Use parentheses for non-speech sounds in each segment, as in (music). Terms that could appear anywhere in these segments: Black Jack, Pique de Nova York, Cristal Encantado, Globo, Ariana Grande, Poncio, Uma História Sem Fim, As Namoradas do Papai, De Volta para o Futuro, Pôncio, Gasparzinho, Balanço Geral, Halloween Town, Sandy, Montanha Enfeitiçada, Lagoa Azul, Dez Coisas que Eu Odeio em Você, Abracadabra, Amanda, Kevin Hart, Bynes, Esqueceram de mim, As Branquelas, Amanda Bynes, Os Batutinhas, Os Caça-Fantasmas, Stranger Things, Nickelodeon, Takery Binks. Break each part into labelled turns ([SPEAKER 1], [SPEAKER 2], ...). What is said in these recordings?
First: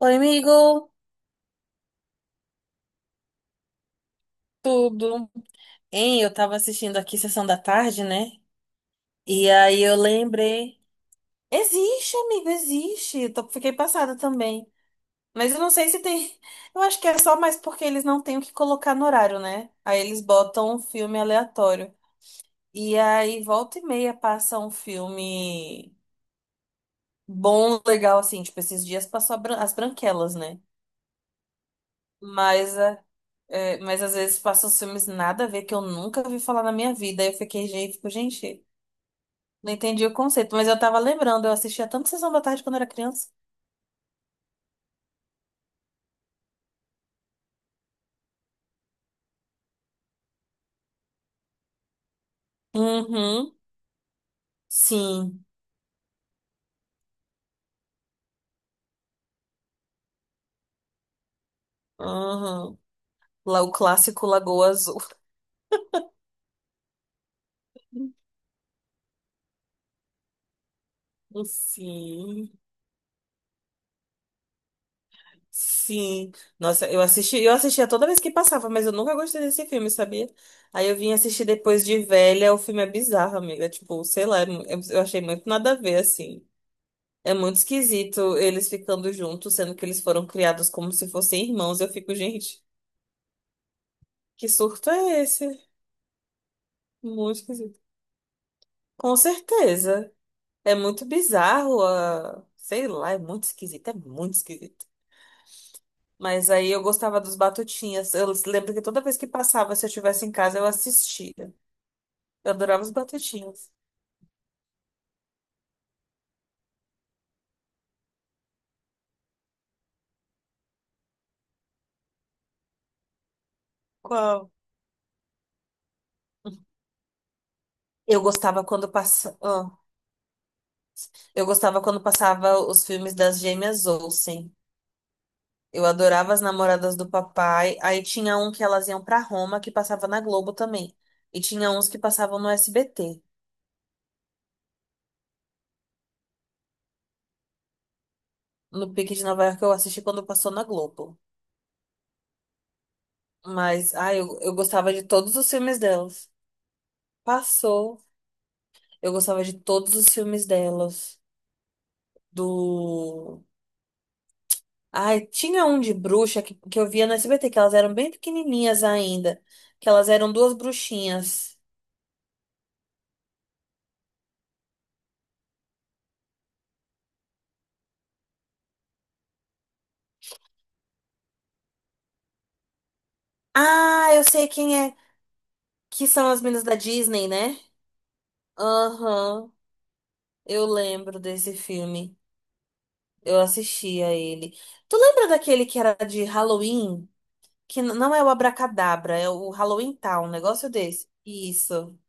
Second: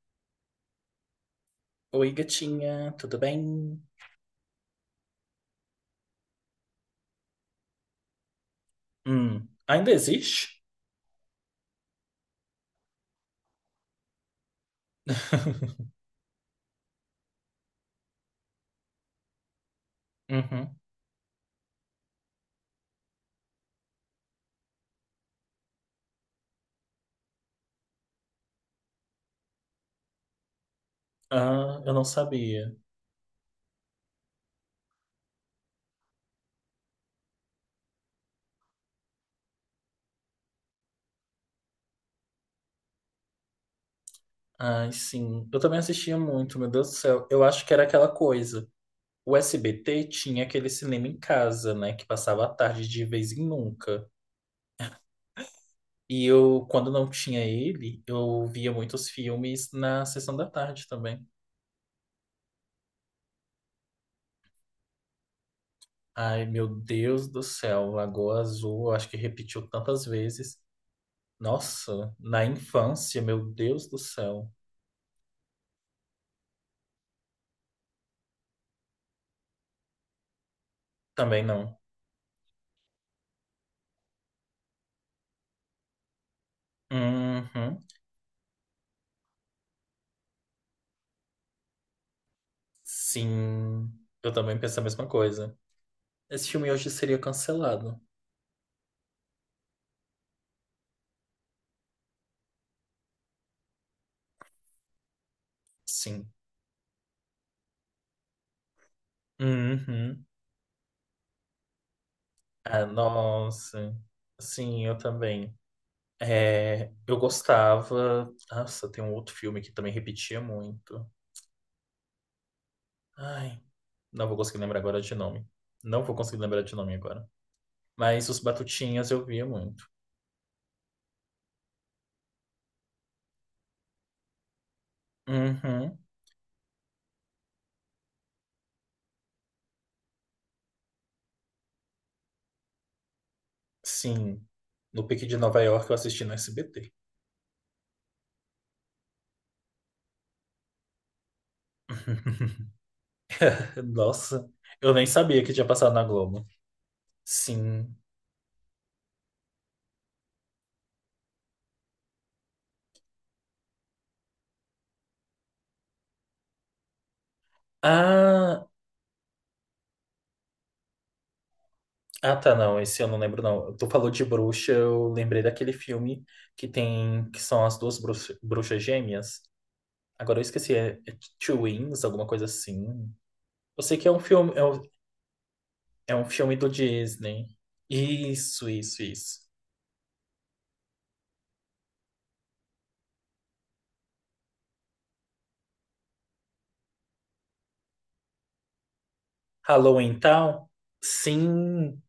[SPEAKER 1] Oi, amigo!
[SPEAKER 2] Oi, gatinha, tudo bem?
[SPEAKER 1] Tudo. Hein, eu tava assistindo aqui Sessão da Tarde, né? E aí
[SPEAKER 2] Ainda
[SPEAKER 1] eu
[SPEAKER 2] existe?
[SPEAKER 1] lembrei. Existe, amigo, existe. Fiquei passada também. Mas eu não sei
[SPEAKER 2] (laughs)
[SPEAKER 1] se tem. (laughs) Eu acho que é só mais porque eles não têm o que colocar no horário, né? Aí eles botam
[SPEAKER 2] Uhum.
[SPEAKER 1] um filme aleatório. E aí volta e meia passa um filme bom, legal, assim. Tipo, esses dias passou As Branquelas, né?
[SPEAKER 2] Ah, eu não sabia.
[SPEAKER 1] Mas, mas às vezes passam os filmes nada a ver que eu nunca vi falar na minha vida. Aí eu fiquei, gente, fico, gente. Não entendi o conceito, mas eu tava lembrando, eu assistia tanto Sessão da Tarde quando era criança.
[SPEAKER 2] Ai, sim. Eu também assistia muito, meu Deus do céu. Eu acho que era aquela coisa. O SBT tinha aquele cinema em casa, né? Que passava a tarde de vez em
[SPEAKER 1] Uhum,
[SPEAKER 2] nunca.
[SPEAKER 1] sim.
[SPEAKER 2] E eu, quando não tinha ele, eu via muitos filmes na sessão da tarde também.
[SPEAKER 1] Uhum. Lá o clássico Lagoa Azul.
[SPEAKER 2] Ai, meu Deus do céu.
[SPEAKER 1] (laughs)
[SPEAKER 2] Lagoa Azul, eu acho que repetiu tantas vezes. Nossa, na
[SPEAKER 1] Sim,
[SPEAKER 2] infância, meu Deus do céu.
[SPEAKER 1] sim. Nossa, eu assistia toda vez que passava, mas eu nunca gostei desse filme, sabia? Aí eu vim
[SPEAKER 2] Também
[SPEAKER 1] assistir
[SPEAKER 2] não.
[SPEAKER 1] depois de velha, o filme é bizarro, amiga. Tipo, sei lá, eu achei muito nada a ver, assim. É muito
[SPEAKER 2] Uhum.
[SPEAKER 1] esquisito eles ficando juntos, sendo que eles foram criados como se fossem irmãos. Eu fico, gente,
[SPEAKER 2] Sim, eu
[SPEAKER 1] que
[SPEAKER 2] também penso a
[SPEAKER 1] surto
[SPEAKER 2] mesma
[SPEAKER 1] é esse?
[SPEAKER 2] coisa. Esse filme hoje seria
[SPEAKER 1] Muito esquisito.
[SPEAKER 2] cancelado.
[SPEAKER 1] Com certeza. É muito bizarro, ah, sei lá, é muito esquisito, é muito esquisito.
[SPEAKER 2] Sim.
[SPEAKER 1] Mas aí eu gostava dos Batutinhas. Eu lembro que toda vez que passava, se eu estivesse
[SPEAKER 2] Uhum.
[SPEAKER 1] em casa, eu assistia. Eu adorava
[SPEAKER 2] Ah,
[SPEAKER 1] os Batutinhas.
[SPEAKER 2] nossa. Sim, eu também. É, eu gostava. Nossa, tem um outro filme que também repetia muito. Ai, não vou
[SPEAKER 1] Qual?
[SPEAKER 2] conseguir lembrar agora de nome. Não vou conseguir lembrar de nome agora.
[SPEAKER 1] Eu
[SPEAKER 2] Mas Os
[SPEAKER 1] gostava quando
[SPEAKER 2] Batutinhas eu
[SPEAKER 1] passa...
[SPEAKER 2] via
[SPEAKER 1] ah,
[SPEAKER 2] muito.
[SPEAKER 1] eu gostava quando passava os filmes das gêmeas Olsen. Eu
[SPEAKER 2] Uhum.
[SPEAKER 1] adorava as namoradas do papai. Aí tinha um que elas iam pra Roma, que passava na Globo também. E tinha uns que passavam no SBT.
[SPEAKER 2] Sim. No Pique de Nova York eu assisti no SBT.
[SPEAKER 1] No Pique de Nova York eu assisti quando passou na Globo.
[SPEAKER 2] (laughs)
[SPEAKER 1] Mas
[SPEAKER 2] Nossa,
[SPEAKER 1] eu
[SPEAKER 2] eu
[SPEAKER 1] gostava de
[SPEAKER 2] nem
[SPEAKER 1] todos
[SPEAKER 2] sabia
[SPEAKER 1] os
[SPEAKER 2] que tinha
[SPEAKER 1] filmes
[SPEAKER 2] passado na
[SPEAKER 1] delas.
[SPEAKER 2] Globo. Sim.
[SPEAKER 1] Passou. Eu gostava de todos os filmes delas. Do. Ai, tinha um de bruxa que eu via no SBT, que elas eram bem
[SPEAKER 2] Ah,
[SPEAKER 1] pequenininhas ainda. Que elas eram duas bruxinhas.
[SPEAKER 2] ah, tá, não, esse eu não lembro, não. Tu falou de bruxa, eu lembrei daquele filme que tem, que são as duas bruxas gêmeas. Agora eu esqueci, é Twins, alguma coisa assim. Eu sei que
[SPEAKER 1] Ah,
[SPEAKER 2] é um
[SPEAKER 1] eu sei
[SPEAKER 2] filme,
[SPEAKER 1] quem é. Que
[SPEAKER 2] é um
[SPEAKER 1] são as
[SPEAKER 2] filme
[SPEAKER 1] meninas
[SPEAKER 2] do
[SPEAKER 1] da Disney,
[SPEAKER 2] Disney.
[SPEAKER 1] né?
[SPEAKER 2] Isso, isso, isso.
[SPEAKER 1] Aham, eu lembro desse filme. Eu assistia ele. Tu lembra daquele que era de Halloween? Que não é o Abracadabra, é o Halloween
[SPEAKER 2] Halloween
[SPEAKER 1] Town, um
[SPEAKER 2] Town?
[SPEAKER 1] negócio desse. Isso.
[SPEAKER 2] Sim.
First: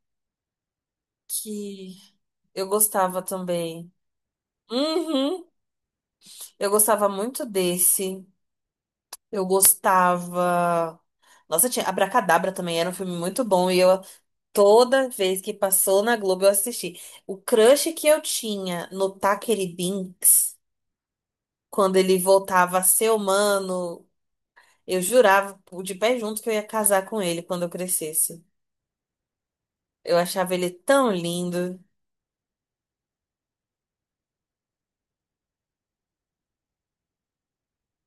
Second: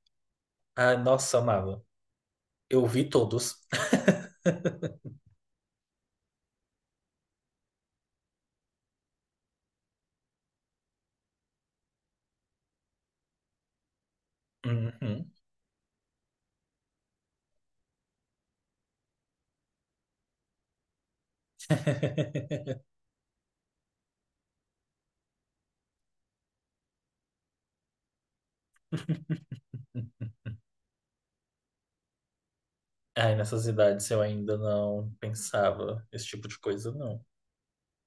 [SPEAKER 2] Ah, nossa, amava.
[SPEAKER 1] Que eu
[SPEAKER 2] Eu vi
[SPEAKER 1] gostava
[SPEAKER 2] todos.
[SPEAKER 1] também.
[SPEAKER 2] (laughs)
[SPEAKER 1] Uhum. Eu gostava muito desse. Eu gostava. Nossa, tinha Abracadabra também, era um filme muito bom e eu toda
[SPEAKER 2] Uhum.
[SPEAKER 1] vez que passou na Globo eu assisti. O crush que eu tinha no Takery Binks, quando ele
[SPEAKER 2] (laughs)
[SPEAKER 1] voltava a ser humano, eu jurava de pé junto que eu ia casar com ele quando eu crescesse. Eu achava ele tão lindo.
[SPEAKER 2] Ai, nessas idades eu ainda não pensava esse tipo de coisa, não.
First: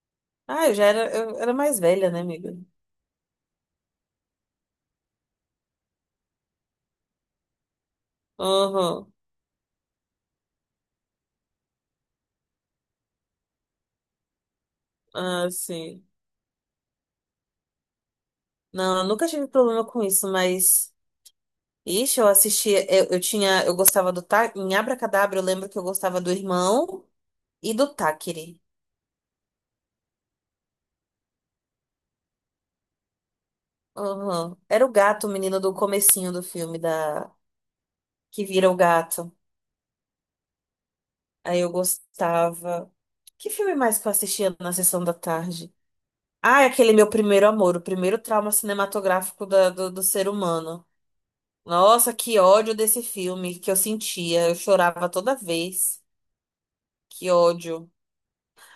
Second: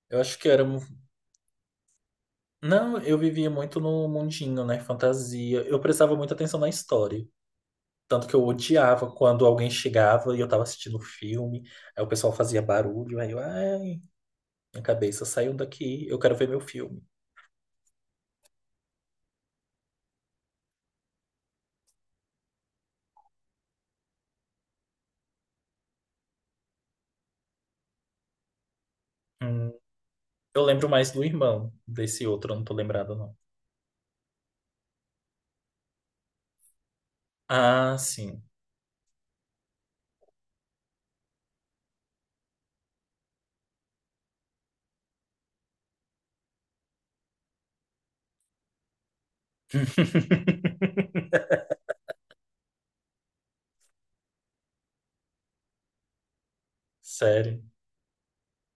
[SPEAKER 2] Eu acho que
[SPEAKER 1] Ah, eu já era, eu era mais velha, né, amiga?
[SPEAKER 2] Não, eu vivia muito no mundinho, né? Fantasia. Eu prestava muita atenção na história. Tanto que eu odiava
[SPEAKER 1] Uhum.
[SPEAKER 2] quando alguém chegava e eu tava assistindo o filme, aí o pessoal fazia barulho, aí eu, ai, minha cabeça
[SPEAKER 1] Ah,
[SPEAKER 2] saiu
[SPEAKER 1] sim.
[SPEAKER 2] daqui, eu quero ver meu filme.
[SPEAKER 1] Não, eu nunca tive problema com isso, mas. Ixi, eu assistia. Eu tinha. Eu gostava do tá Em Abracadabra, eu lembro que eu gostava do irmão e do Táquere.
[SPEAKER 2] Hum, eu lembro mais do irmão, desse outro eu não tô lembrado, não.
[SPEAKER 1] Aham. Era o gato, o menino do comecinho do filme, da
[SPEAKER 2] Ah, sim.
[SPEAKER 1] que vira o gato. Aí eu gostava. Que filme mais que eu assistia na sessão da tarde? Ah, é aquele Meu Primeiro Amor, o primeiro trauma cinematográfico do ser humano.
[SPEAKER 2] (laughs)
[SPEAKER 1] Nossa, que ódio desse filme que eu sentia. Eu chorava toda vez. Que
[SPEAKER 2] Sério.
[SPEAKER 1] ódio.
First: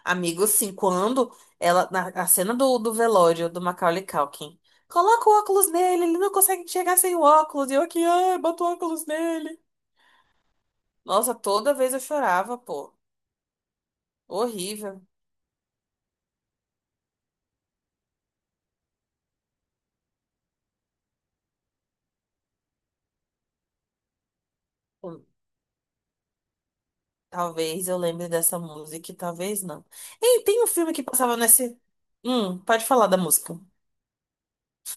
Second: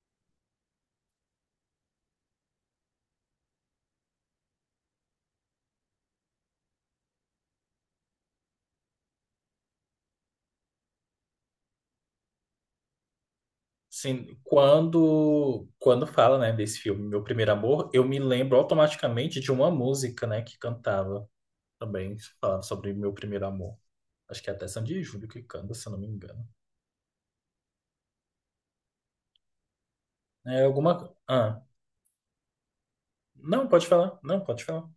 [SPEAKER 1] Amigo, assim, quando ela, na a cena do velório do Macaulay Culkin, coloca o óculos nele, ele não consegue enxergar sem o óculos, e eu aqui, ai, bota o óculos nele. Nossa, toda vez eu chorava, pô.
[SPEAKER 2] Sim,
[SPEAKER 1] Horrível.
[SPEAKER 2] quando fala, né, desse filme, Meu Primeiro Amor, eu me lembro automaticamente de uma música, né, que cantava, também falando sobre meu primeiro amor. Acho que é até Sandy e
[SPEAKER 1] Hum,
[SPEAKER 2] Júlio que canta, se eu não me engano.
[SPEAKER 1] Talvez eu lembre dessa música, e talvez não. Ei, tem um filme que passava
[SPEAKER 2] Ah,
[SPEAKER 1] nesse. Pode falar da música.
[SPEAKER 2] não, pode falar. Não, pode falar.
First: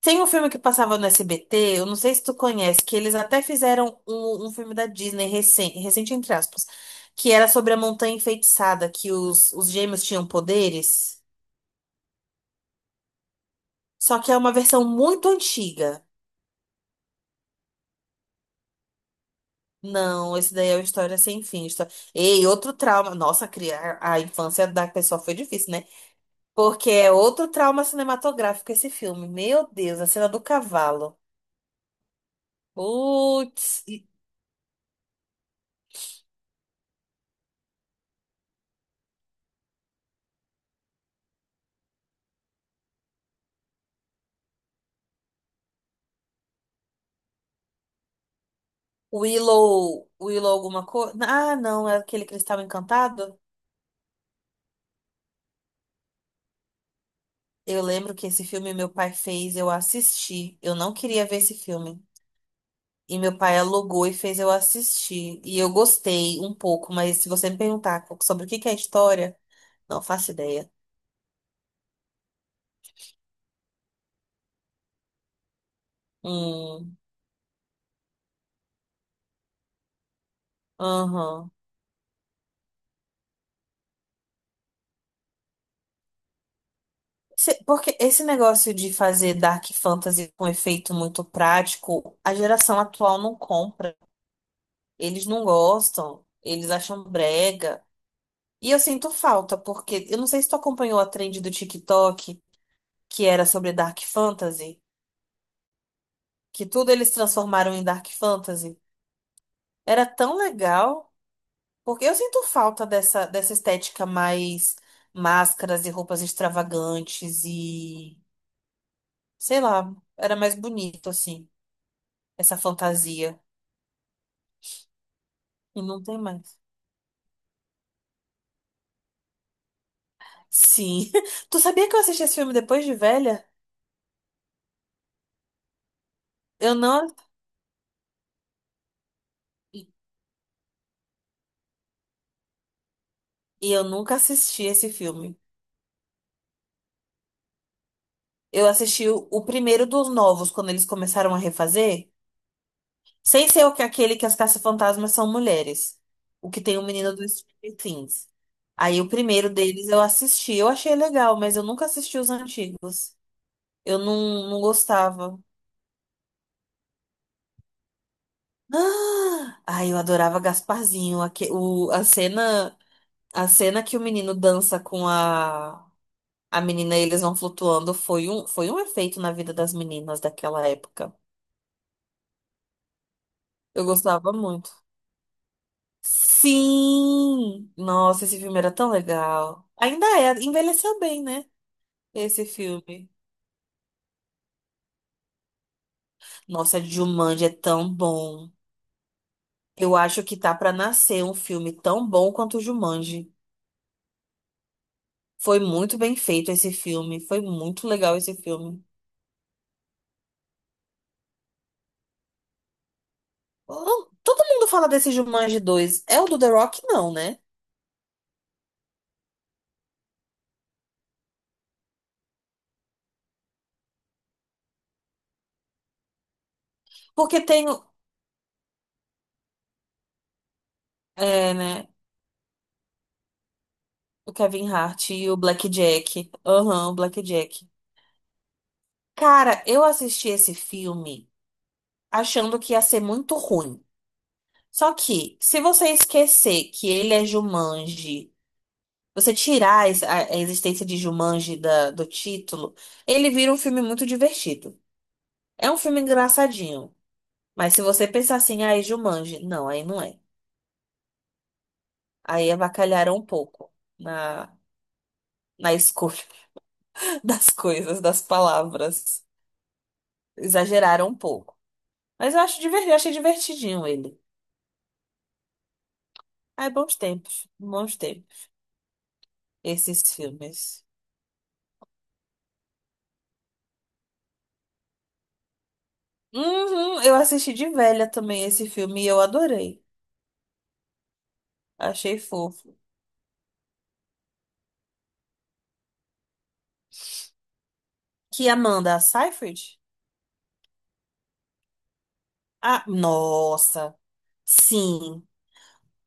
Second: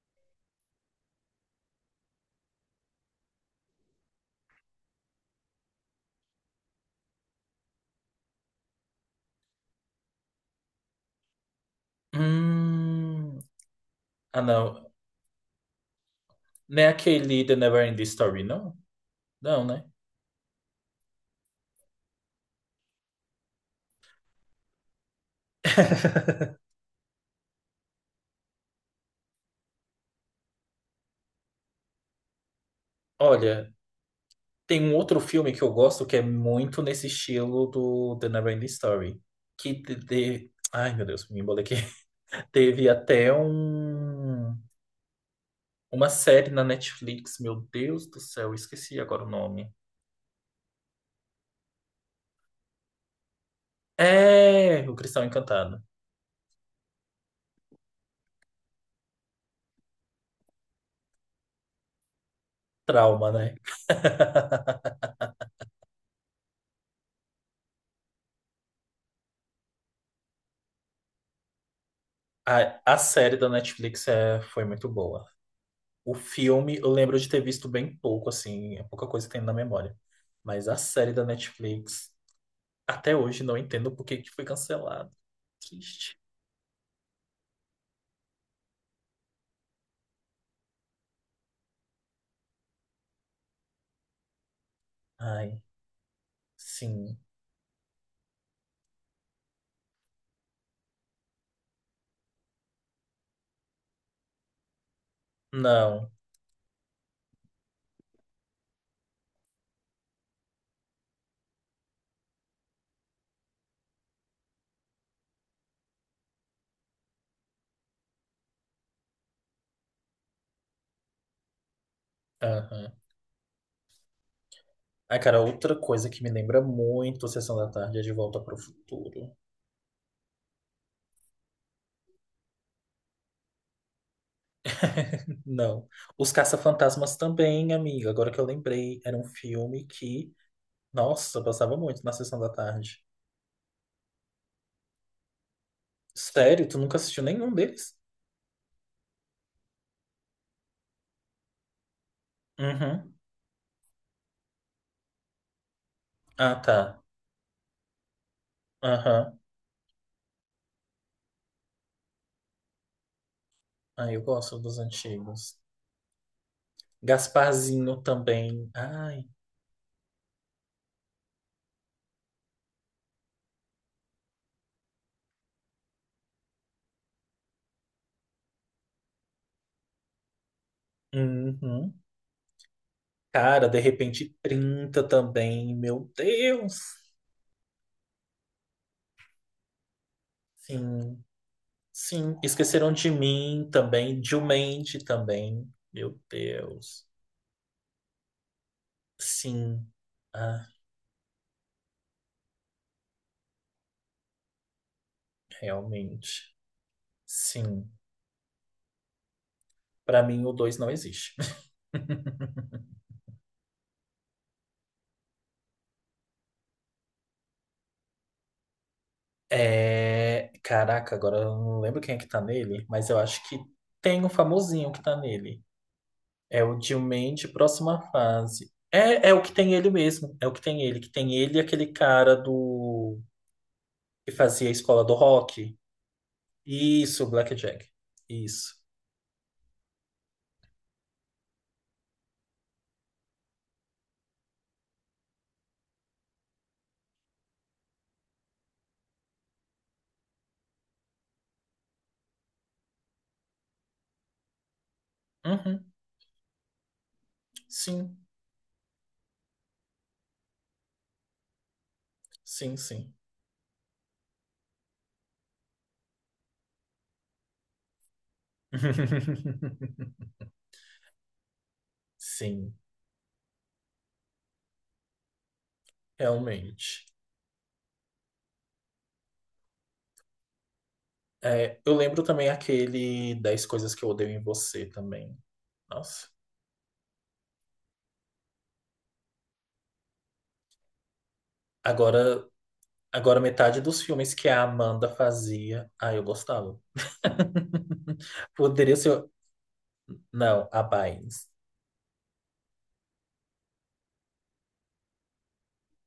[SPEAKER 1] Tem um filme que passava no SBT, eu não sei se tu conhece, que eles até fizeram um filme da Disney recente, recente entre aspas, que era sobre a Montanha Enfeitiçada, que os gêmeos tinham poderes,
[SPEAKER 2] Hum...
[SPEAKER 1] só que é
[SPEAKER 2] Ah,
[SPEAKER 1] uma versão
[SPEAKER 2] não.
[SPEAKER 1] muito antiga.
[SPEAKER 2] Não é aquele The Neverending Story, não? Não, né?
[SPEAKER 1] Não, esse daí é uma história sem fim. Ei, outro trauma. Nossa, criar a infância da pessoa foi difícil, né?
[SPEAKER 2] (laughs)
[SPEAKER 1] Porque é outro trauma cinematográfico esse filme. Meu Deus, a cena do cavalo.
[SPEAKER 2] Olha,
[SPEAKER 1] Putz.
[SPEAKER 2] tem um outro filme que eu gosto que é muito nesse estilo do The Neverending Story. Ai, meu Deus, me embolei aqui. (laughs) Teve até um... uma série na Netflix, meu Deus do céu, eu esqueci agora o nome.
[SPEAKER 1] Willow, Willow alguma coisa? Ah, não, é aquele Cristal Encantado?
[SPEAKER 2] É, O Cristão Encantado.
[SPEAKER 1] Eu lembro que esse filme meu pai fez, eu assisti. Eu não queria ver esse filme. E
[SPEAKER 2] Trauma,
[SPEAKER 1] meu
[SPEAKER 2] né?
[SPEAKER 1] pai alugou e fez eu
[SPEAKER 2] (laughs)
[SPEAKER 1] assistir. E eu gostei um pouco, mas se você me perguntar sobre o que é a história, não faço ideia.
[SPEAKER 2] A série da Netflix foi muito boa. O filme, eu
[SPEAKER 1] Hum,
[SPEAKER 2] lembro de ter visto bem pouco, assim, é pouca coisa que tem na memória. Mas a série da
[SPEAKER 1] aham.
[SPEAKER 2] Netflix, até hoje não entendo por que que foi cancelado. Triste.
[SPEAKER 1] Porque esse negócio de fazer dark fantasy com efeito muito prático, a geração atual não compra. Eles não
[SPEAKER 2] Ai,
[SPEAKER 1] gostam, eles acham
[SPEAKER 2] sim.
[SPEAKER 1] brega. E eu sinto falta, porque eu não sei se tu acompanhou a trend do TikTok, que era sobre Dark Fantasy,
[SPEAKER 2] Não.
[SPEAKER 1] que tudo eles transformaram em Dark Fantasy. Era tão legal, porque eu sinto falta dessa estética mais máscaras e roupas extravagantes e, sei lá, era mais bonito assim, essa
[SPEAKER 2] Aham.
[SPEAKER 1] fantasia.
[SPEAKER 2] Ai, cara, outra
[SPEAKER 1] E não
[SPEAKER 2] coisa
[SPEAKER 1] tem
[SPEAKER 2] que me
[SPEAKER 1] mais.
[SPEAKER 2] lembra muito a Sessão da Tarde é De Volta para o Futuro.
[SPEAKER 1] Sim. (laughs) Tu sabia que eu assisti esse filme depois de velha?
[SPEAKER 2] Não. Os
[SPEAKER 1] Eu não.
[SPEAKER 2] Caça-Fantasmas também, amiga. Agora que eu lembrei, era um filme que, nossa, passava muito na Sessão da Tarde.
[SPEAKER 1] E eu nunca assisti esse filme.
[SPEAKER 2] Sério? Tu nunca assistiu nenhum deles?
[SPEAKER 1] Eu assisti o primeiro dos novos, quando eles começaram a refazer.
[SPEAKER 2] Uhum.
[SPEAKER 1] Sem ser o que aquele que as caça-fantasmas são mulheres. O
[SPEAKER 2] Ah,
[SPEAKER 1] que tem o
[SPEAKER 2] tá.
[SPEAKER 1] menino do Stranger Things. Aí o
[SPEAKER 2] Aham.
[SPEAKER 1] primeiro deles eu assisti. Eu achei legal, mas eu nunca assisti os antigos. Eu
[SPEAKER 2] Ah, eu
[SPEAKER 1] não,
[SPEAKER 2] gosto
[SPEAKER 1] não
[SPEAKER 2] dos
[SPEAKER 1] gostava.
[SPEAKER 2] antigos.
[SPEAKER 1] (gasps)
[SPEAKER 2] Gasparzinho também. Ai.
[SPEAKER 1] Ah! Ai, eu adorava Gasparzinho. A cena que o menino dança com a menina e eles vão flutuando foi foi um efeito na vida das meninas daquela época.
[SPEAKER 2] Uhum. Cara, de
[SPEAKER 1] Eu gostava
[SPEAKER 2] repente
[SPEAKER 1] muito.
[SPEAKER 2] 30 também. Meu Deus.
[SPEAKER 1] Sim! Nossa, esse filme era tão legal. Ainda é, envelheceu bem,
[SPEAKER 2] Sim.
[SPEAKER 1] né?
[SPEAKER 2] Sim.
[SPEAKER 1] Esse
[SPEAKER 2] Esqueceram
[SPEAKER 1] filme.
[SPEAKER 2] de mim também. Dilmente também. Meu
[SPEAKER 1] Nossa,
[SPEAKER 2] Deus.
[SPEAKER 1] Jumanji é tão bom.
[SPEAKER 2] Sim.
[SPEAKER 1] Eu acho que tá
[SPEAKER 2] Ah,
[SPEAKER 1] pra nascer um filme tão bom quanto o Jumanji. Foi muito bem feito
[SPEAKER 2] realmente.
[SPEAKER 1] esse filme. Foi
[SPEAKER 2] Sim.
[SPEAKER 1] muito legal esse filme.
[SPEAKER 2] Pra mim, o 2 não existe. (laughs)
[SPEAKER 1] Oh, todo mundo fala desse Jumanji dois. É o do The Rock? Não, né?
[SPEAKER 2] É... Caraca, agora eu não lembro quem é que tá nele, mas eu acho que tem um famosinho que tá nele. É o
[SPEAKER 1] Porque
[SPEAKER 2] Dilmende,
[SPEAKER 1] tem
[SPEAKER 2] próxima fase. É o que tem ele mesmo. É o que tem ele. Que tem
[SPEAKER 1] é,
[SPEAKER 2] ele e aquele
[SPEAKER 1] né,
[SPEAKER 2] cara do que
[SPEAKER 1] o
[SPEAKER 2] fazia
[SPEAKER 1] Kevin
[SPEAKER 2] a escola
[SPEAKER 1] Hart
[SPEAKER 2] do
[SPEAKER 1] e o Black
[SPEAKER 2] rock.
[SPEAKER 1] Jack. Aham, o Black
[SPEAKER 2] Isso,
[SPEAKER 1] Jack.
[SPEAKER 2] Blackjack. Isso.
[SPEAKER 1] Cara, eu assisti esse filme, achando que ia ser muito ruim. Só que, se você esquecer que ele é Jumanji, você tirar a existência de Jumanji do título, ele vira um filme muito divertido. É um
[SPEAKER 2] Uhum.
[SPEAKER 1] filme engraçadinho. Mas se você
[SPEAKER 2] Sim,
[SPEAKER 1] pensar assim, ah, é Jumanji, não, aí não é. Aí
[SPEAKER 2] sim, sim.
[SPEAKER 1] avacalharam um pouco na, na escolha (laughs) das coisas, das palavras.
[SPEAKER 2] (laughs)
[SPEAKER 1] Exageraram um pouco. Mas eu acho
[SPEAKER 2] Sim,
[SPEAKER 1] divertido, eu achei divertidinho ele. Ai,
[SPEAKER 2] realmente.
[SPEAKER 1] bons tempos, esses filmes.
[SPEAKER 2] É, eu lembro também aquele dez coisas que eu odeio em você também. Nossa.
[SPEAKER 1] Uhum, eu assisti de velha também esse filme e eu adorei. Achei
[SPEAKER 2] Agora
[SPEAKER 1] fofo.
[SPEAKER 2] Agora, metade dos filmes que a Amanda fazia, ah, eu gostava.
[SPEAKER 1] Que
[SPEAKER 2] (laughs) Poderia
[SPEAKER 1] Amanda
[SPEAKER 2] ser.
[SPEAKER 1] Seyfried?
[SPEAKER 2] Não, a Bynes.
[SPEAKER 1] Ah, nossa. Sim.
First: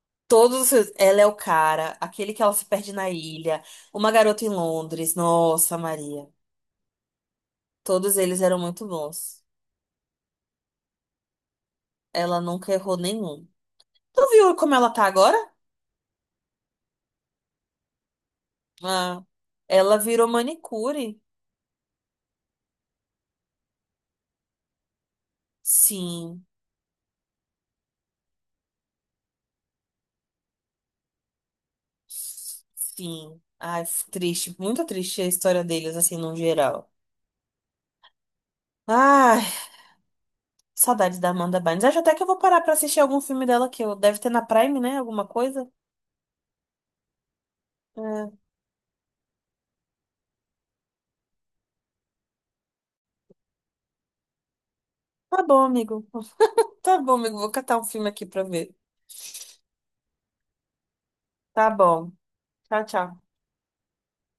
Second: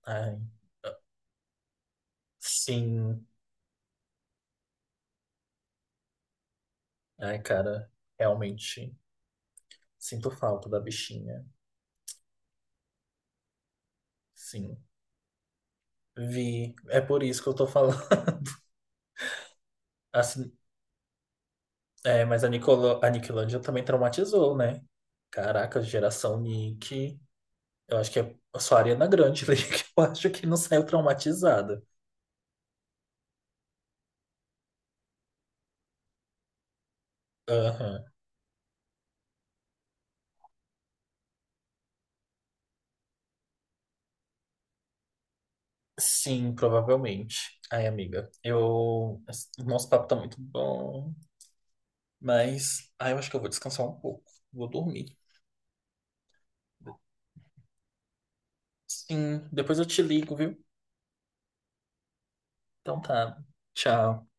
[SPEAKER 2] Ai,
[SPEAKER 1] Todos, ela é o cara, aquele que ela se perde na
[SPEAKER 2] sim.
[SPEAKER 1] ilha, Uma Garota em Londres. Nossa, Maria.
[SPEAKER 2] Ai, cara,
[SPEAKER 1] Todos eles eram muito
[SPEAKER 2] realmente
[SPEAKER 1] bons.
[SPEAKER 2] sinto falta da bichinha.
[SPEAKER 1] Ela nunca errou nenhum. Tu viu como
[SPEAKER 2] Sim.
[SPEAKER 1] ela tá agora?
[SPEAKER 2] Vi. É por isso que eu tô falando.
[SPEAKER 1] Ah, ela
[SPEAKER 2] (laughs)
[SPEAKER 1] virou
[SPEAKER 2] Assim,
[SPEAKER 1] manicure.
[SPEAKER 2] é, a Nickelodeon também traumatizou, né? Caraca, geração
[SPEAKER 1] Sim.
[SPEAKER 2] Nick. Eu acho que é só a Ariana Grande ali (laughs) que eu acho que não saiu traumatizada.
[SPEAKER 1] Sim. Ai, triste, muito triste a história deles assim no geral.
[SPEAKER 2] Aham.
[SPEAKER 1] Ah, saudades da Amanda Bynes. Acho até que eu vou parar pra assistir algum filme dela que eu deve ter na Prime, né? Alguma coisa.
[SPEAKER 2] Sim, provavelmente. Ai, amiga,
[SPEAKER 1] É.
[SPEAKER 2] eu. Esse- Nosso papo tá muito bom, mas. Ai, eu acho que eu vou descansar um pouco. Vou dormir.
[SPEAKER 1] Tá bom, amigo. Tá bom, amigo. Vou catar um filme aqui pra ver.
[SPEAKER 2] Sim, depois eu te ligo, viu?
[SPEAKER 1] Tá bom. Tchau,
[SPEAKER 2] Então
[SPEAKER 1] tchau.
[SPEAKER 2] tá. Tchau.